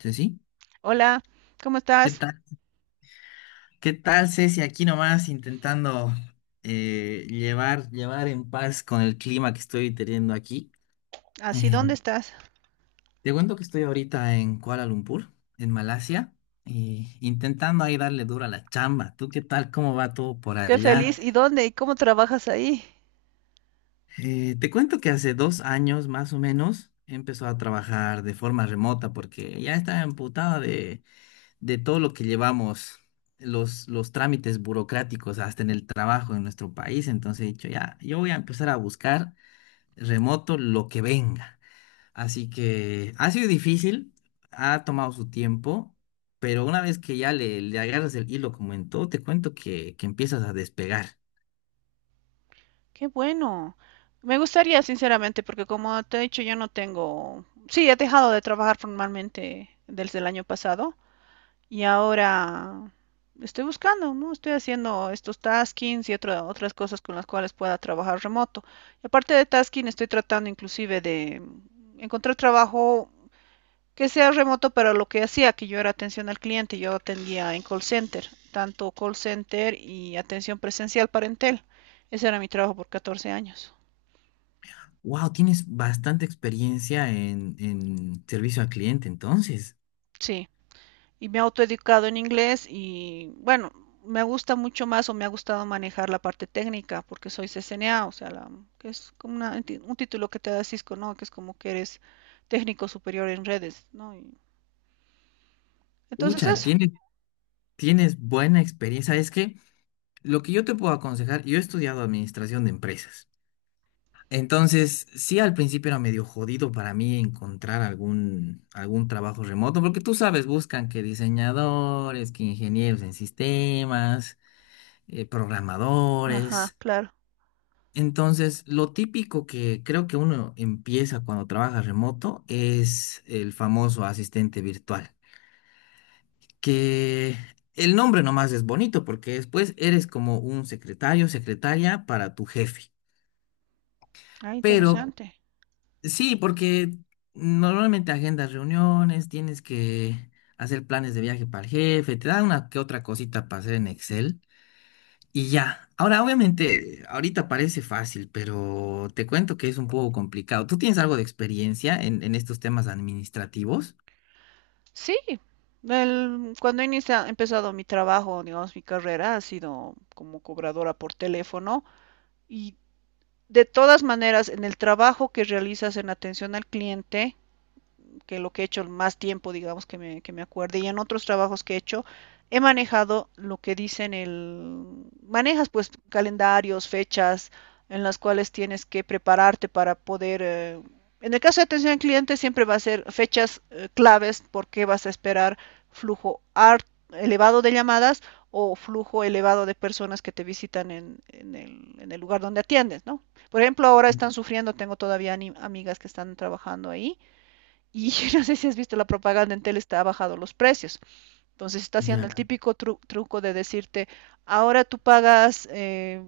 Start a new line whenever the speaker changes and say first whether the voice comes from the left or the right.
left: Ceci,
right: Hola, ¿cómo
left: ¿qué
right: estás?
left: tal? ¿Qué tal, Ceci? Aquí nomás intentando llevar en paz con el clima que estoy teniendo aquí.
right: Así,
left: Eh,
right: ¿dónde estás?
left: Te cuento que estoy ahorita en Kuala Lumpur, en Malasia, y intentando ahí darle duro a la chamba. ¿Tú qué tal? ¿Cómo va todo por
right: Qué
left: allá?
right: feliz. ¿Y dónde? ¿Y cómo trabajas ahí?
left: Te cuento que hace 2 años más o menos empezó a trabajar de forma remota porque ya estaba emputada de todo lo que llevamos, los trámites burocráticos, hasta en el trabajo en nuestro país. Entonces he dicho, ya, yo voy a empezar a buscar remoto lo que venga. Así que ha sido difícil, ha tomado su tiempo, pero una vez que ya le agarras el hilo, como en todo, te cuento que empiezas a despegar.
right: Qué bueno. Me gustaría, sinceramente, porque como te he dicho, yo no tengo... Sí, he dejado de trabajar formalmente desde el año pasado y ahora estoy buscando, ¿no? Estoy haciendo estos taskings y otras cosas con las cuales pueda trabajar remoto. Y aparte de tasking, estoy tratando inclusive de encontrar trabajo que sea remoto, pero lo que hacía, que yo era atención al cliente, yo atendía en call center, tanto call center y atención presencial para Entel. Ese era mi trabajo por 14 años.
left: Wow, tienes bastante experiencia en servicio al cliente, entonces.
right: Sí, y me he autoeducado en inglés y bueno, me gusta mucho más o me ha gustado manejar la parte técnica porque soy CCNA, o sea, la, que es como un título que te da Cisco, ¿no? Que es como que eres técnico superior en redes, ¿no? Entonces
left: Ucha,
right: eso.
left: tienes buena experiencia. ¿Sabes qué? Lo que yo te puedo aconsejar, yo he estudiado administración de empresas. Entonces, sí, al principio era medio jodido para mí encontrar algún trabajo remoto, porque tú sabes, buscan que diseñadores, que ingenieros en sistemas,
right: Ajá,
left: programadores.
right: claro.
left: Entonces, lo típico que creo que uno empieza cuando trabaja remoto es el famoso asistente virtual, que el nombre nomás es bonito porque después eres como un secretario, secretaria para tu jefe.
right: Ah,
left: Pero
right: interesante.
left: sí, porque normalmente agendas reuniones, tienes que hacer planes de viaje para el jefe, te da una que otra cosita para hacer en Excel y ya. Ahora, obviamente, ahorita parece fácil, pero te cuento que es un poco complicado. ¿Tú tienes algo de experiencia en estos temas administrativos?
right: Sí, cuando inicia, he empezado mi trabajo, digamos, mi carrera ha sido como cobradora por teléfono y de todas maneras, en el trabajo que realizas en atención al cliente, que lo que he hecho más tiempo, digamos, que me acuerde, y en otros trabajos que he hecho, he manejado lo que dicen el... Manejas pues calendarios, fechas en las cuales tienes que prepararte para poder... en el caso de atención al cliente siempre va a ser fechas claves porque vas a esperar flujo ar- elevado de llamadas o flujo elevado de personas que te visitan en el lugar donde atiendes, ¿no? Por ejemplo, ahora están sufriendo, tengo todavía amigas que están trabajando ahí y no sé si has visto la propaganda en tele, está bajado los precios. Entonces está haciendo
left: Ya,
right: el típico truco de decirte, ahora tú pagas,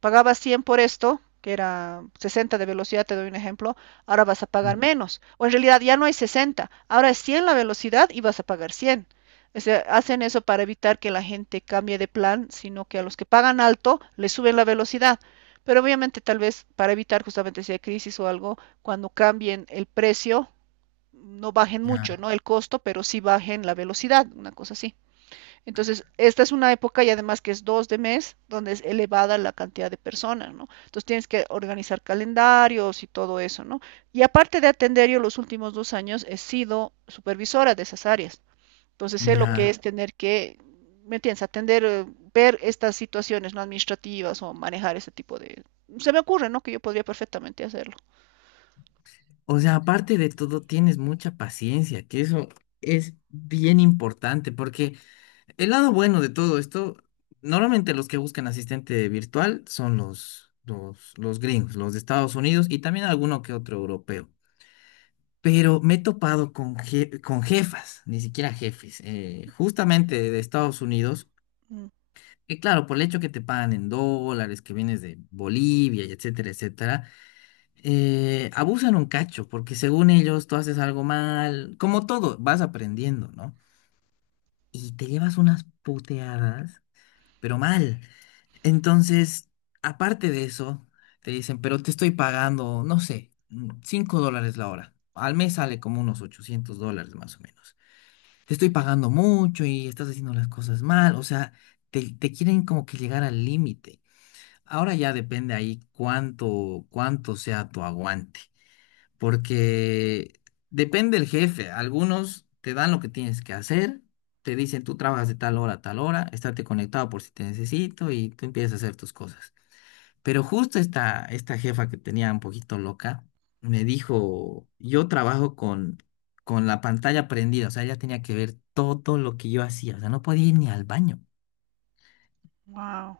right: pagabas 100 por esto, que era 60 de velocidad, te doy un ejemplo, ahora vas a pagar menos. O en realidad ya no hay sesenta, ahora es 100 la velocidad y vas a pagar cien. O sea, hacen eso para evitar que la gente cambie de plan, sino que a los que pagan alto les suben la velocidad. Pero obviamente tal vez para evitar justamente si hay crisis o algo, cuando cambien el precio, no bajen mucho,
left: ya,
right: ¿no? El costo, pero sí bajen la velocidad, una cosa así. Entonces, esta es una época y además que es dos de mes, donde es elevada la cantidad de personas, ¿no? Entonces tienes que organizar calendarios y todo eso, ¿no? Y aparte de atender, yo los últimos dos años he sido supervisora de esas áreas. Entonces sé lo
left: ya.
right: que es tener que, ¿me entiendes? Atender, ver estas situaciones no administrativas o manejar ese tipo de... Se me ocurre, ¿no? Que yo podría perfectamente hacerlo.
left: O sea, aparte de todo, tienes mucha paciencia, que eso es bien importante, porque el lado bueno de todo esto, normalmente los que buscan asistente virtual son los gringos, los de Estados Unidos y también alguno que otro europeo. Pero me he topado con, con jefas, ni siquiera jefes, justamente de Estados Unidos, que claro, por el hecho que te pagan en dólares, que vienes de Bolivia, y etcétera, etcétera, abusan un cacho, porque según ellos tú haces algo mal, como todo, vas aprendiendo, ¿no? Y te llevas unas puteadas pero mal. Entonces, aparte de eso, te dicen, pero te estoy pagando, no sé, $5 la hora. Al mes sale como unos $800 más o menos. Te estoy pagando mucho y estás haciendo las cosas mal. O sea, te quieren como que llegar al límite. Ahora ya depende ahí cuánto sea tu aguante porque depende el jefe. Algunos te dan lo que tienes que hacer, te dicen tú trabajas de tal hora a tal hora, estate conectado por si te necesito y tú empiezas a hacer tus cosas. Pero justo esta jefa que tenía un poquito loca me dijo, yo trabajo con la pantalla prendida, o sea, ella tenía que ver todo lo que yo hacía, o sea, no podía ir ni al baño.
right: Wow.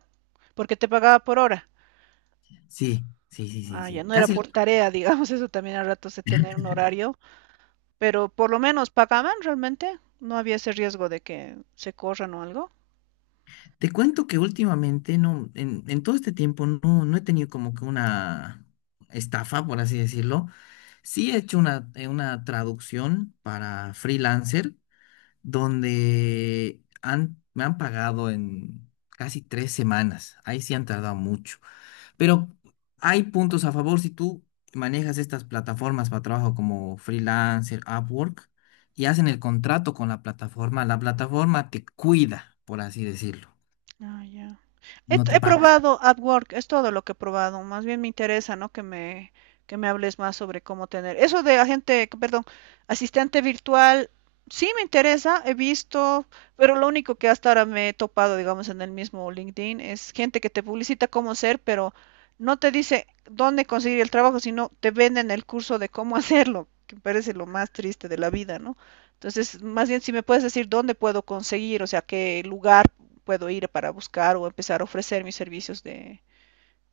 right: ¿Por qué te pagaba por hora?
left: Sí, sí, sí, sí,
right: Ah, ya
left: sí.
right: no era por
left: Casi.
right: Ujú, tarea, digamos, eso también a ratos de tener un horario, pero por lo menos pagaban realmente, no había ese riesgo de que se corran o algo.
left: Te cuento que últimamente no, en todo este tiempo no, no he tenido como que una estafa, por así decirlo. Sí he hecho una traducción para freelancer donde han, me han pagado en casi 3 semanas. Ahí sí han tardado mucho. Pero hay puntos a favor si tú manejas estas plataformas para trabajo como freelancer, Upwork, y hacen el contrato con la plataforma te cuida, por así decirlo.
right: Ah, ya. He,
left: No te
right: he
left: pagan.
right: probado AdWork, es todo lo que he probado. Más bien me interesa, ¿no? Que me hables más sobre cómo tener. Eso de agente, perdón, asistente virtual, sí me interesa, he visto, pero lo único que hasta ahora me he topado, digamos, en el mismo LinkedIn es gente que te publicita cómo ser, pero no te dice dónde conseguir el trabajo, sino te venden el curso de cómo hacerlo, que me parece lo más triste de la vida, ¿no? Entonces, más bien si me puedes decir dónde puedo conseguir, o sea, qué lugar puedo ir para buscar o empezar a ofrecer mis servicios de,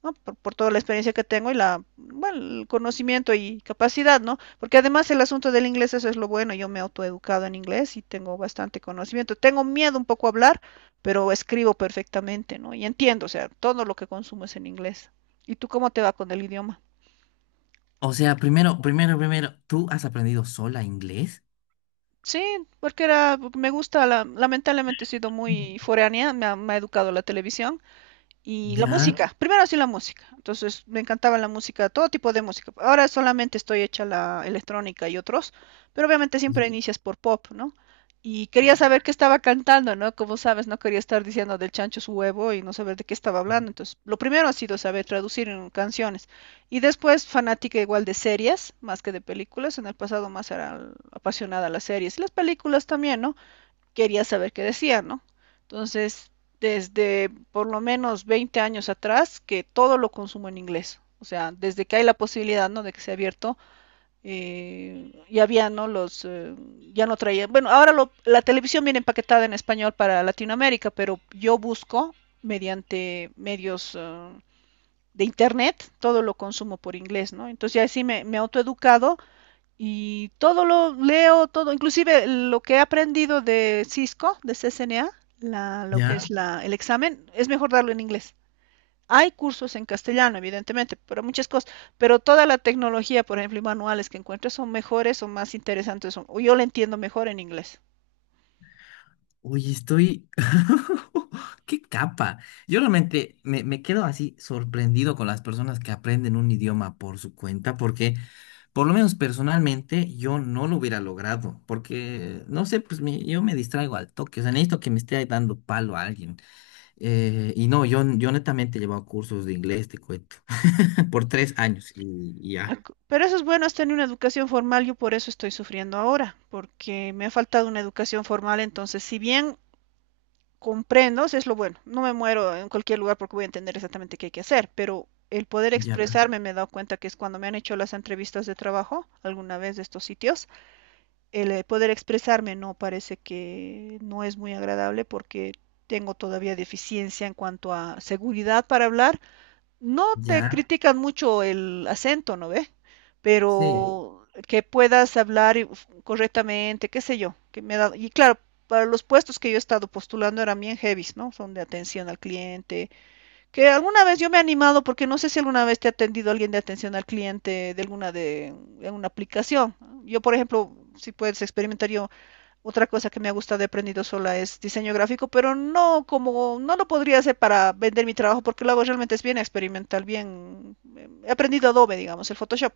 right: ¿no? Toda la experiencia que tengo y la, bueno, el conocimiento y capacidad, ¿no? Porque además el asunto del inglés, eso es lo bueno, yo me he autoeducado en inglés y tengo bastante conocimiento. Tengo miedo un poco a hablar, pero escribo perfectamente, ¿no? Y entiendo, o sea, todo lo que consumo es en inglés. ¿Y tú cómo te va con el idioma?
left: O sea, primero, ¿tú has aprendido sola inglés?
right: Sí, porque era, me gusta, la, lamentablemente he sido muy foránea, me ha educado la televisión. Y la
left: Ya,
right: música, primero sí la música. Entonces me encantaba la música, todo tipo de música. Ahora solamente estoy hecha la electrónica y otros, pero obviamente
left: ya,
right: siempre inicias por pop, ¿no? Y quería saber qué estaba cantando, ¿no? Como sabes, no quería estar diciendo del chancho su huevo y no saber de qué estaba hablando. Entonces, lo primero ha sido saber traducir en canciones. Y después, fanática igual de series, más que de películas. En el pasado más era apasionada a las series. Y las películas también, ¿no? Quería saber qué decía, ¿no? Entonces, desde por lo menos 20 años atrás, que todo lo consumo en inglés. O sea, desde que hay la posibilidad, ¿no? De que sea abierto, ya había, ¿no? Ya no traía. Bueno, ahora lo, la televisión viene empaquetada en español para Latinoamérica, pero yo busco mediante medios de internet, todo lo consumo por inglés, ¿no? Entonces ya sí me he autoeducado y todo lo leo, todo, inclusive lo que he aprendido de Cisco, de CCNA, la, lo que Ya.
left: ya.
right: Es la, el examen, es mejor darlo en inglés. Hay cursos en castellano, evidentemente, pero muchas cosas, pero toda la tecnología, por ejemplo, y manuales que encuentro son mejores o más interesantes, o yo lo entiendo mejor en inglés.
left: Oye, estoy... ¡Qué capa! Yo realmente me quedo así sorprendido con las personas que aprenden un idioma por su cuenta, porque por lo menos personalmente yo no lo hubiera logrado, porque, no sé, yo me distraigo al toque, o sea, necesito que me esté dando palo a alguien. Y no, yo netamente he llevado cursos de inglés, te cuento, por 3 años y
right: Mm.
left: ya.
right: Pero eso es bueno, es tener una educación formal, yo por eso estoy sufriendo ahora, porque me ha faltado una educación formal, entonces, si bien comprendo, si es lo bueno, no me muero en cualquier lugar porque voy a entender exactamente qué hay que hacer, pero el poder expresarme me he dado cuenta que es cuando me han hecho las entrevistas de trabajo, alguna vez de estos sitios, el poder expresarme no parece que no es muy agradable porque tengo todavía deficiencia en cuanto a seguridad para hablar. No te
left: Ya,
right: critican mucho el acento, ¿no ve?
left: sí,
right: Pero que puedas hablar correctamente, qué sé yo, que me ha dado... y claro, para los puestos que yo he estado postulando eran bien heavies, ¿no? Son de atención al cliente, que alguna vez yo me he animado porque no sé si alguna vez te ha atendido alguien de atención al cliente de alguna de una aplicación. Yo, por ejemplo, si puedes experimentar, yo otra cosa que me ha gustado de aprendido sola es diseño gráfico, pero no como, no lo podría hacer para vender mi trabajo porque lo hago realmente es bien experimental, bien, he aprendido Adobe, digamos, el Photoshop.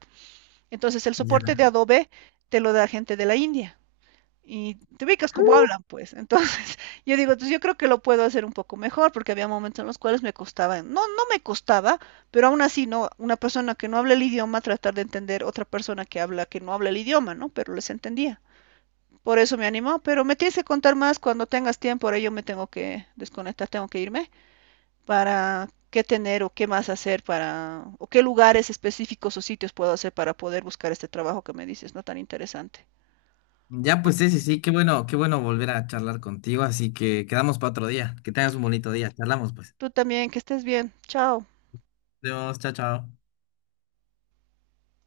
right: Entonces el soporte
left: ya.
right: de Adobe te lo da gente de la India y te ubicas como hablan, pues. Entonces, yo digo, entonces yo creo que lo puedo hacer un poco mejor, porque había momentos en los cuales me costaba, no me costaba, pero aún así, no, una persona que no habla el idioma, tratar de entender otra persona que habla, que no habla el idioma, ¿no? Pero les entendía. Por eso me animó, pero me tienes que contar más cuando tengas tiempo. Ahora yo me tengo que desconectar, tengo que irme para qué tener o qué más hacer para, o qué lugares específicos o sitios puedo hacer para poder buscar este trabajo que me dices, no tan interesante.
left: Ya, pues sí, sí, sí, qué bueno volver a charlar contigo, así que quedamos para otro día. Que tengas un bonito día, charlamos pues.
right: Tú también, que estés bien. Chao.
left: Adiós, chao, chao.